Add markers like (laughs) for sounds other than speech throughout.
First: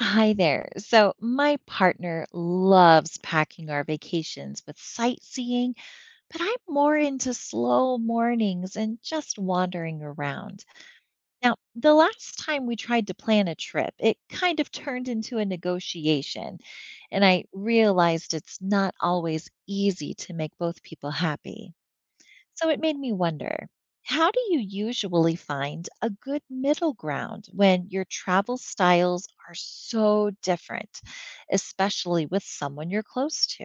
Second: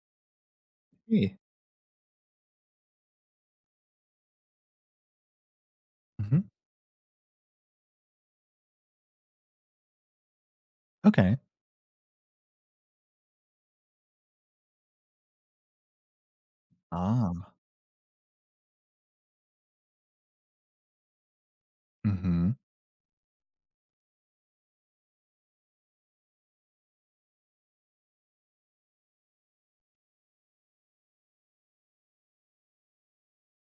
Hi there. So, Really? my partner loves packing our vacations with sightseeing, but Mhm. I'm more into slow mornings and just wandering around. Okay. Now, the last time we tried to plan a trip, it kind of (laughs) turned into a negotiation, and I Ah. realized it's not always easy to make both people happy. Hmm. So it made me wonder, how do you usually find a good middle ground when your travel styles are so different, especially with someone you're close to?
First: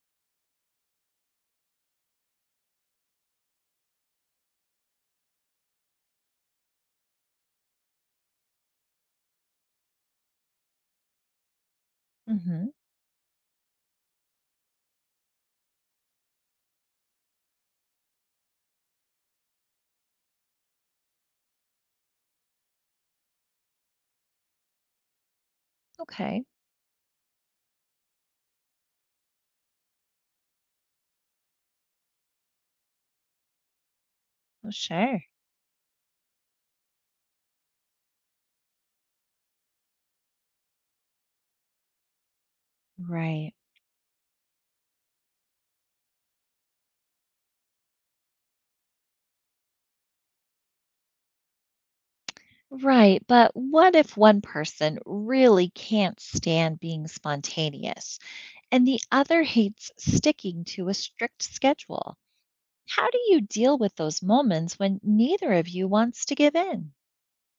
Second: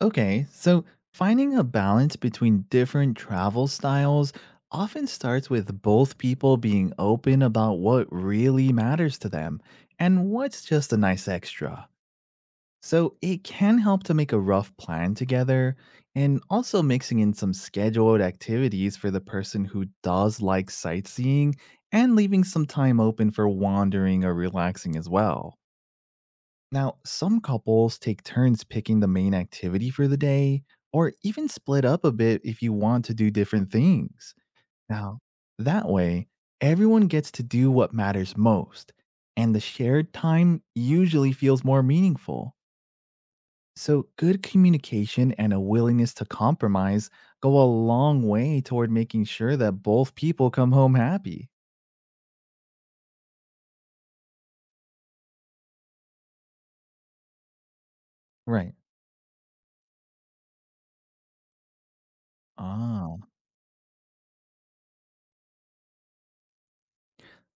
Okay, so finding a balance between different travel styles often starts with both people being open about what really matters to them and what's just a nice extra. Hmm. So it can help to make a rough plan together and also mixing in some scheduled activities for the person who does like sightseeing and leaving some time open for wandering or relaxing as well. Okay. Now, some couples take turns picking the main activity for the day, or even split up a bit if you want to do different things. Well, Now, sure. that way, everyone gets to do what matters most, and the shared time usually feels more meaningful. Right. So, good communication and a willingness to compromise go a long way toward making sure that both people come home happy. Right. But what if one person really can't stand being spontaneous Right. and the other hates sticking to a strict schedule? How Ah. do you deal with those moments when neither of you wants to give in?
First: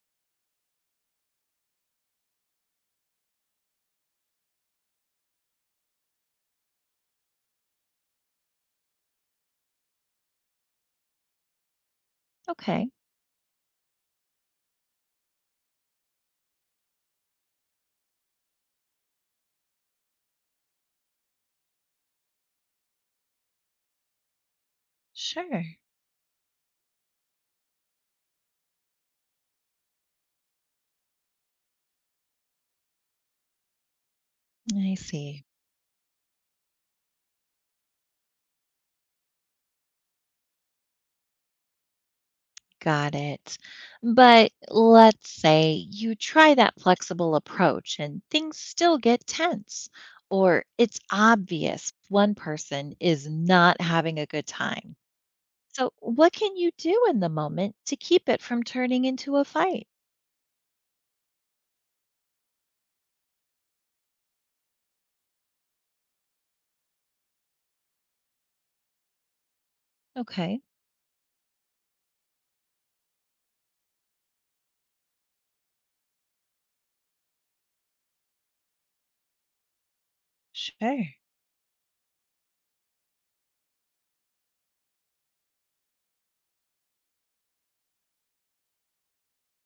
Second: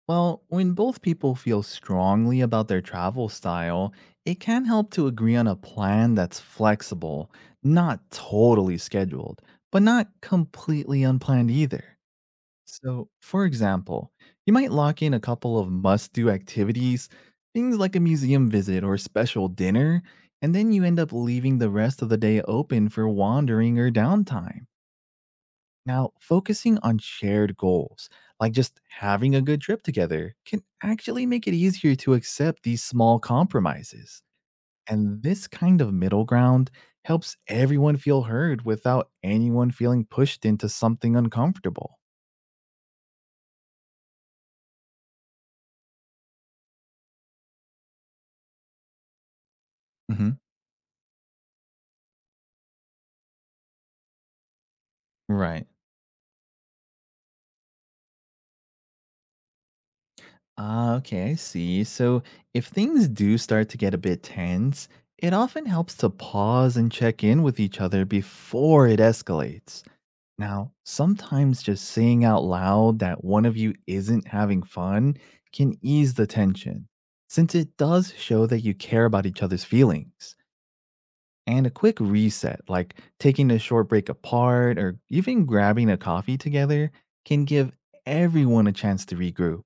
Well, when both people feel strongly about their travel style, it can help to agree on a plan that's flexible, not totally scheduled, but not completely unplanned either. Okay. So, for example, you might lock in a couple of must do activities, things like a museum visit or special dinner, and then you end up leaving the rest of the day open for wandering or downtime. Sure. Now, focusing on shared goals, like just having a good trip together, can actually make it easier to accept these small compromises. I And see. this kind of middle ground helps everyone feel heard without anyone feeling pushed into something uncomfortable. Got it. But let's say you try that flexible approach and things still get tense, Hmm. or it's obvious one person is not having a good time. Right. So, what can you do in the moment to keep it from turning into a fight? Ah, okay, I see. So if things do start to get a bit tense, it often helps to pause and check in with each other before it escalates. Okay, Now, sometimes just saying out loud that one of you isn't having fun can ease the tension, since it does show that you care about each other's feelings. sure. And a quick reset, like taking a short break apart or even grabbing a coffee together, can give everyone a chance to regroup.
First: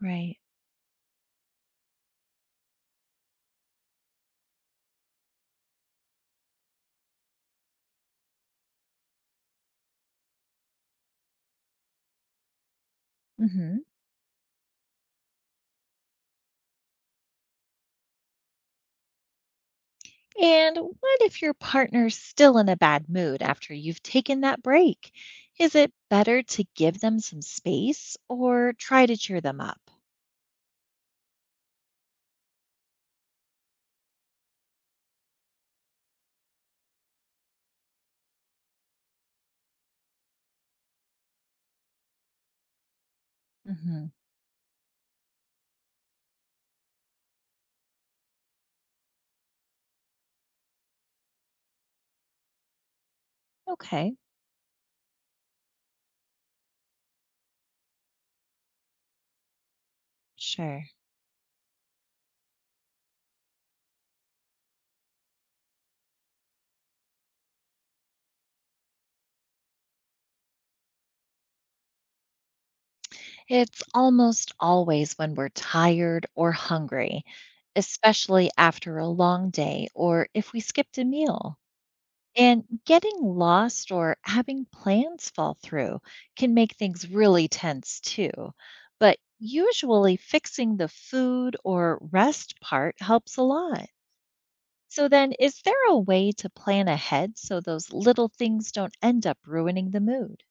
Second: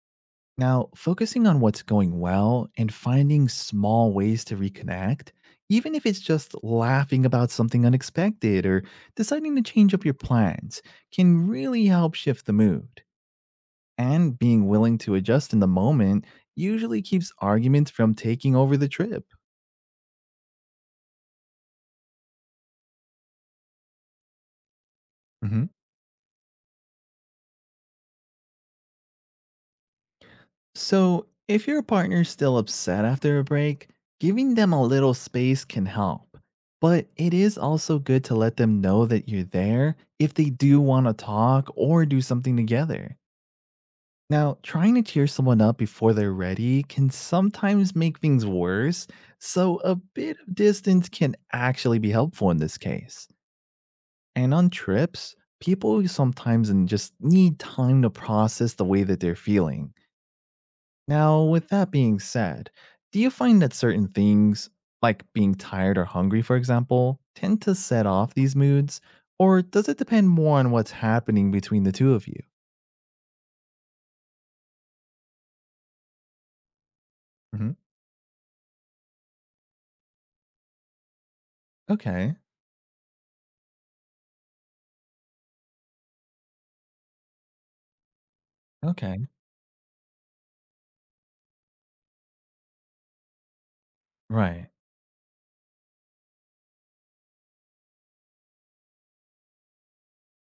Right. Now, focusing on what's going well and finding small ways to reconnect, even if it's just laughing about something unexpected or deciding to change up your plans, can really help shift the mood. Hmm. And being willing to adjust in the moment usually keeps arguments from taking over the trip. And what if your partner's still in a bad mood after you've taken that break? Mhm. Is it better to give them some space or try to cheer them up? So, if your partner's still upset after a break, giving them a little space can help. But it is also good to let them know that you're there if they do want to talk or do something together. Hmm. Now, trying to cheer someone up before they're ready can sometimes make things worse, so a bit of distance can actually be helpful in this case. Okay, And on trips, people sometimes just need time to process the way that they're feeling. sure. Now, with that being said, do you find that certain things, like being tired or hungry, for example, tend to set off these moods? Or does it depend more on what's happening between the two of you? It's almost always when we're tired or hungry, Hmm. especially after a long day or if we skipped a meal. Okay. And getting lost or having plans fall through can make things really tense too. But Okay. usually, fixing the food or rest part helps a lot. Right. So, then, is there a way to plan ahead so those little things don't end up ruining the mood?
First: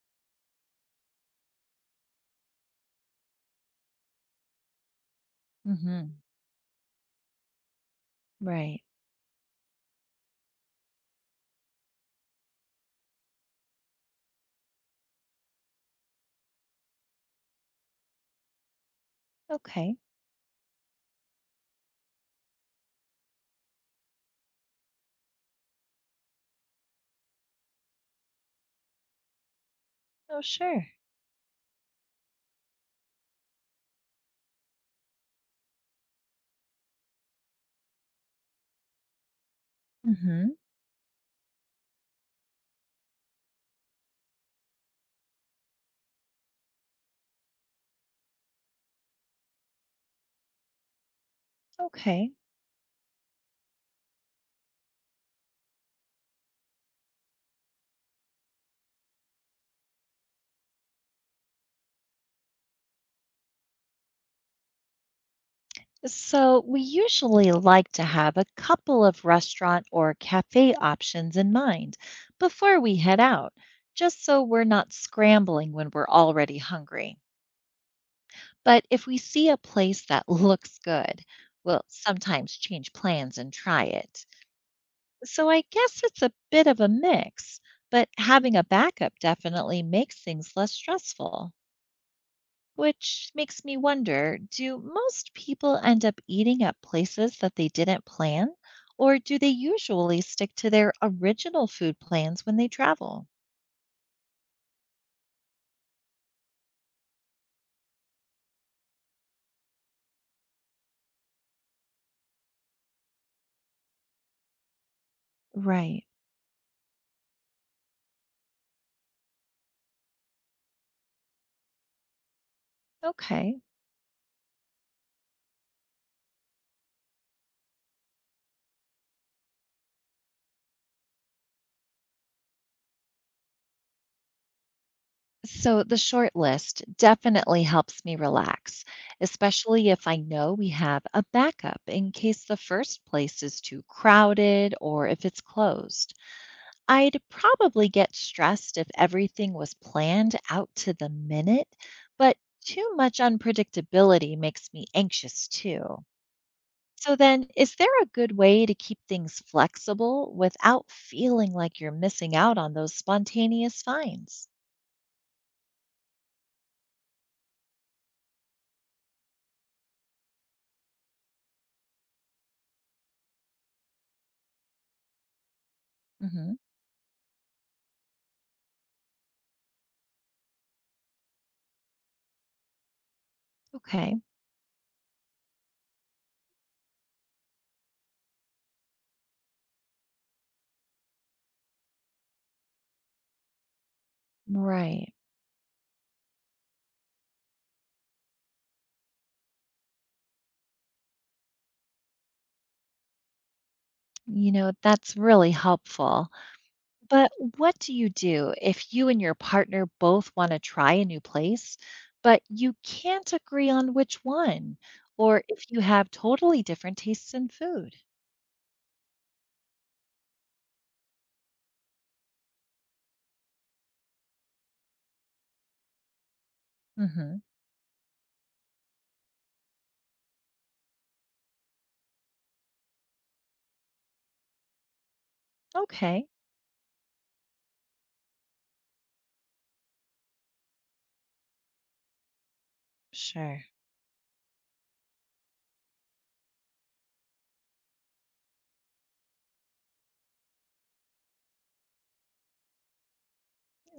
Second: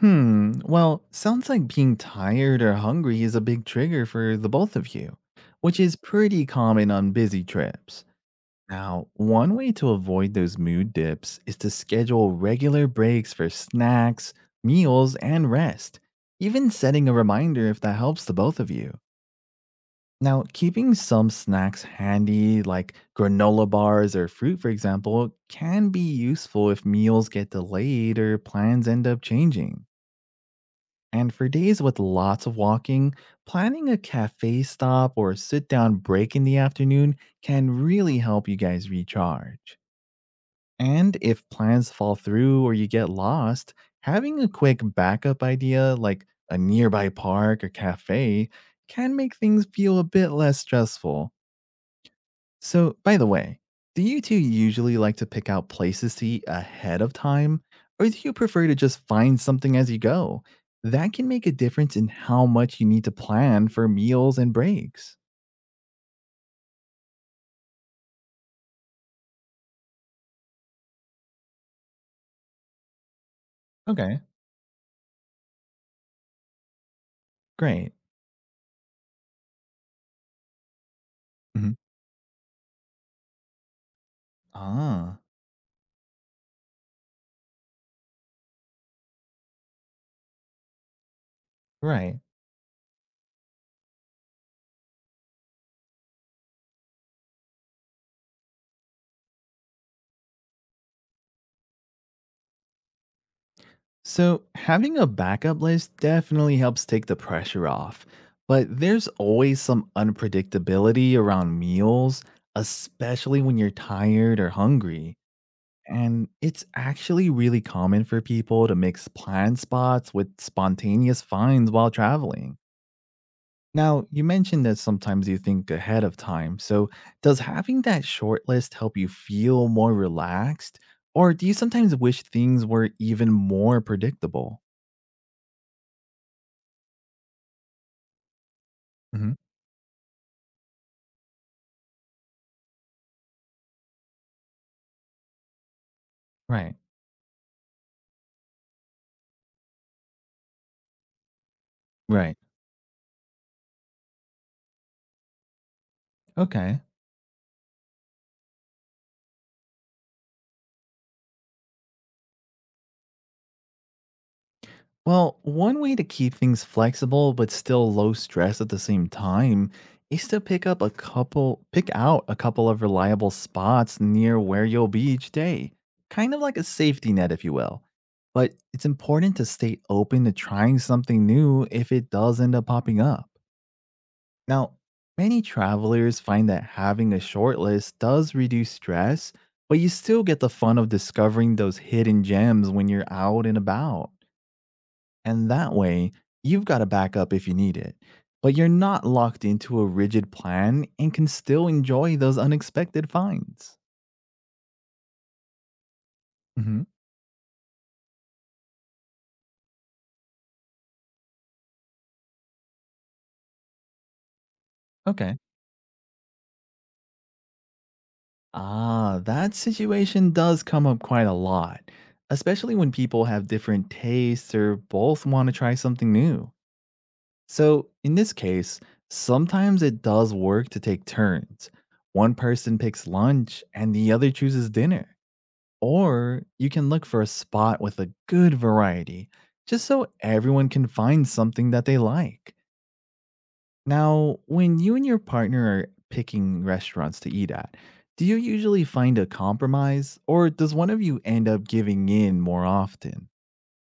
Hmm. Well, sounds like being tired or hungry is a big trigger for the both of you, which is Hmm. pretty common on busy trips. Right. Now, one way to avoid those mood dips is to schedule regular breaks for snacks, meals, and rest, even setting a reminder if that helps the both of you. Okay. Now, keeping some snacks handy, like granola bars or fruit, for example, can be useful if meals get delayed or plans end up changing. Oh, sure. And for days with lots of walking, planning a cafe stop or sit down break in the afternoon can really help you guys recharge. Hmm. And if plans fall through or you get lost, having a quick backup idea like a nearby park or cafe can make things feel a bit less stressful. Okay. So, by the way, do you two usually like to pick out places to eat ahead of time, or do you prefer to just find something as you go? That can make a difference in how much you need to plan for meals and breaks. So, we usually like to have a couple of restaurant or cafe options in mind before we head out, Okay, just so we're not scrambling when we're already hungry. great. But if we see a place that (laughs) looks good, Mhm. we'll sometimes change plans and try it. Ah, So, I guess it's a bit of a mix, but having a backup definitely makes things less stressful. right. Which makes me wonder, do most people end up eating at places that they didn't plan, or do they usually stick to their original food plans when they travel? So, having a backup list definitely helps take the pressure off, but there's always some unpredictability around meals, especially when you're tired or hungry. Right. And it's actually really common for people to mix planned spots with spontaneous finds while traveling. Okay. Now, you mentioned that sometimes you think ahead of time. So, does having that short list help you feel more relaxed? Or do you sometimes wish things were even more predictable? So, the short list definitely helps me relax, especially if I know we have a backup in case the first place is too crowded or if it's closed. Right. I'd probably get stressed if everything was planned out to the minute, Right. but too much unpredictability makes me anxious too. Okay. So, then, is there a good way to keep things flexible without feeling like you're missing out on those spontaneous finds? Well, one way to keep things flexible but still low stress at the same time is to pick out a couple of reliable spots near where you'll be each day. Kind of like Hmm. a safety net if you will. But it's important to stay open to trying something new if it does end up popping up. Okay, Now, many travelers find that having a short list does reduce stress, but you still get the fun of discovering those hidden gems when you're out and about. right. And that way, you've got a backup if you need it. But you're not locked into a rigid plan and can still enjoy those unexpected finds. You know, that's really helpful. Hmm. But what do you do if you and your partner both want to try a new place, but you can't agree on which one, Okay. or if you have totally different tastes in food? Ah, that situation does come up quite a lot, especially when people have different tastes or both want to try something new. Hmm. So, in this case, sometimes it does work to take turns. One person picks lunch and the other chooses dinner. Okay. Or you can look for a spot with a good variety, just so everyone can find something that they like. Sure. Now, when you and your partner are picking restaurants to eat at, do you usually find a compromise, or does one of you end up giving in more often?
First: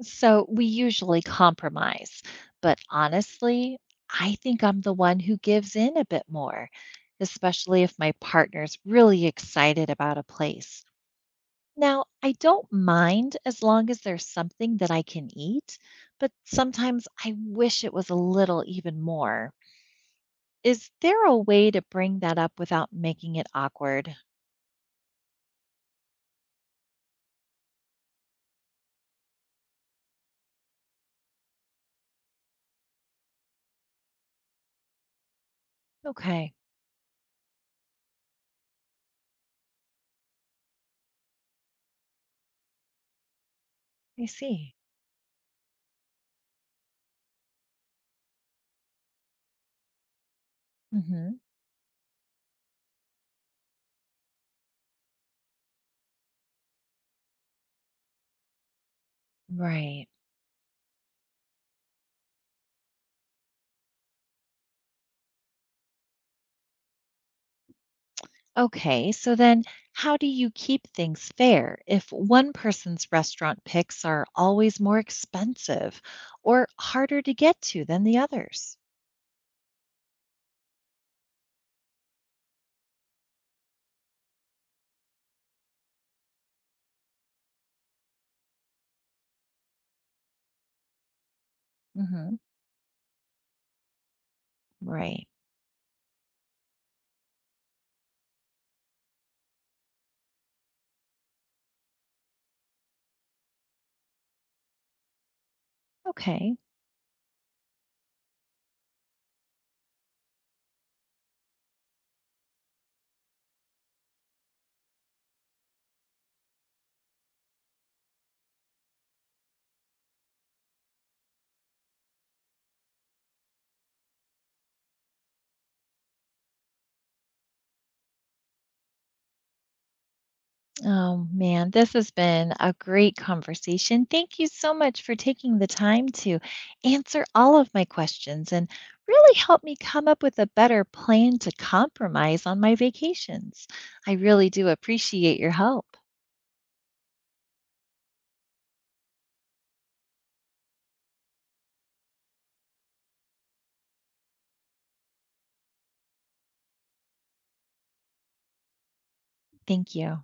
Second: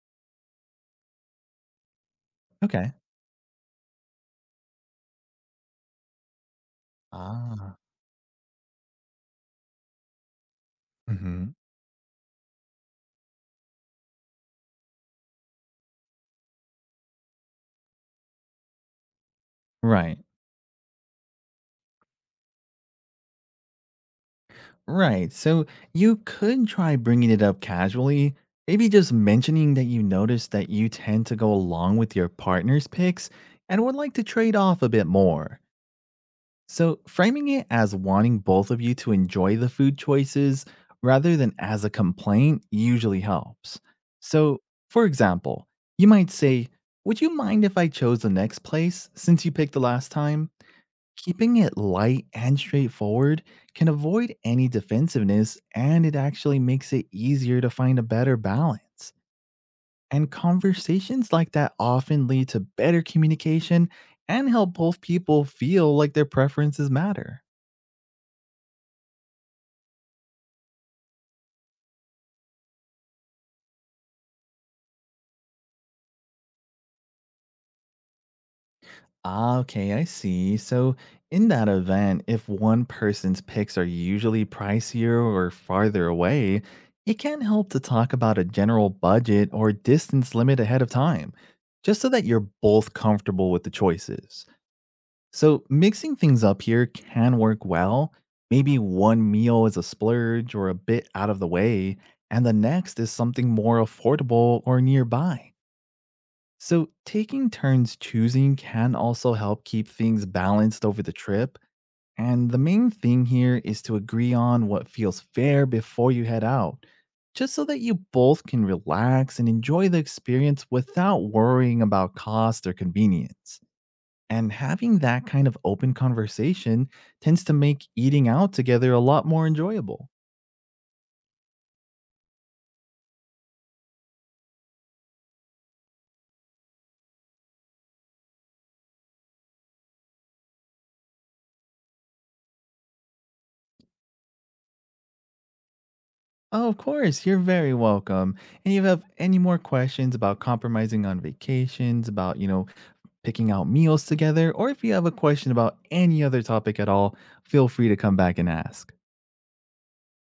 So, we usually compromise, but Okay. honestly, I think I'm the one who gives in a bit more, Ah. especially if my partner's really excited about a place. Hmm. Now, I don't mind as long as there's something that I can eat, but sometimes I wish it was a little even more. Right. Is there a way to bring that up without making it awkward? Right. So you could try bringing it up casually, maybe just mentioning that you notice that you tend to go along with your partner's picks and would like to trade off a bit more. Okay, So framing it as wanting both of you to enjoy the food choices rather than as a complaint usually helps. I So, see. for example, you might say, "Would you mind if I chose the next place since you picked the last time?" Hmm. Keeping it light and straightforward can avoid any defensiveness and it actually makes it easier to find a better balance. Right. And conversations like that often lead to better communication and help both people feel like their preferences matter. Okay, so then, how do you keep things fair if one person's restaurant picks are always more expensive or harder to get to than the others? Ah, okay, I see. So, in that event, if one person's picks are usually pricier or farther away, it can help to talk about a general budget or distance limit ahead of time, just so that Hmm. you're both comfortable with the choices. Right. So, mixing things up here can work well. Maybe one meal is a splurge or a bit out of the way, and the next is something more affordable or nearby. Okay. So, taking turns choosing can also help keep things balanced over the trip. And the main thing here is to agree on what feels fair before you head out, just so that you both can relax and enjoy the experience without worrying about cost or convenience. And having that kind of open conversation tends to make eating out together a lot more enjoyable. Oh man, this has been a great conversation. Thank you so much for taking the time to answer all of my questions and really help me come up with a better plan to compromise on my vacations. I really do appreciate your help. Oh, of course, you're very welcome. And if you have any more questions about compromising on vacations, about picking out meals together, or if you have a question about any other topic at all, feel free to come back and ask. Thank you.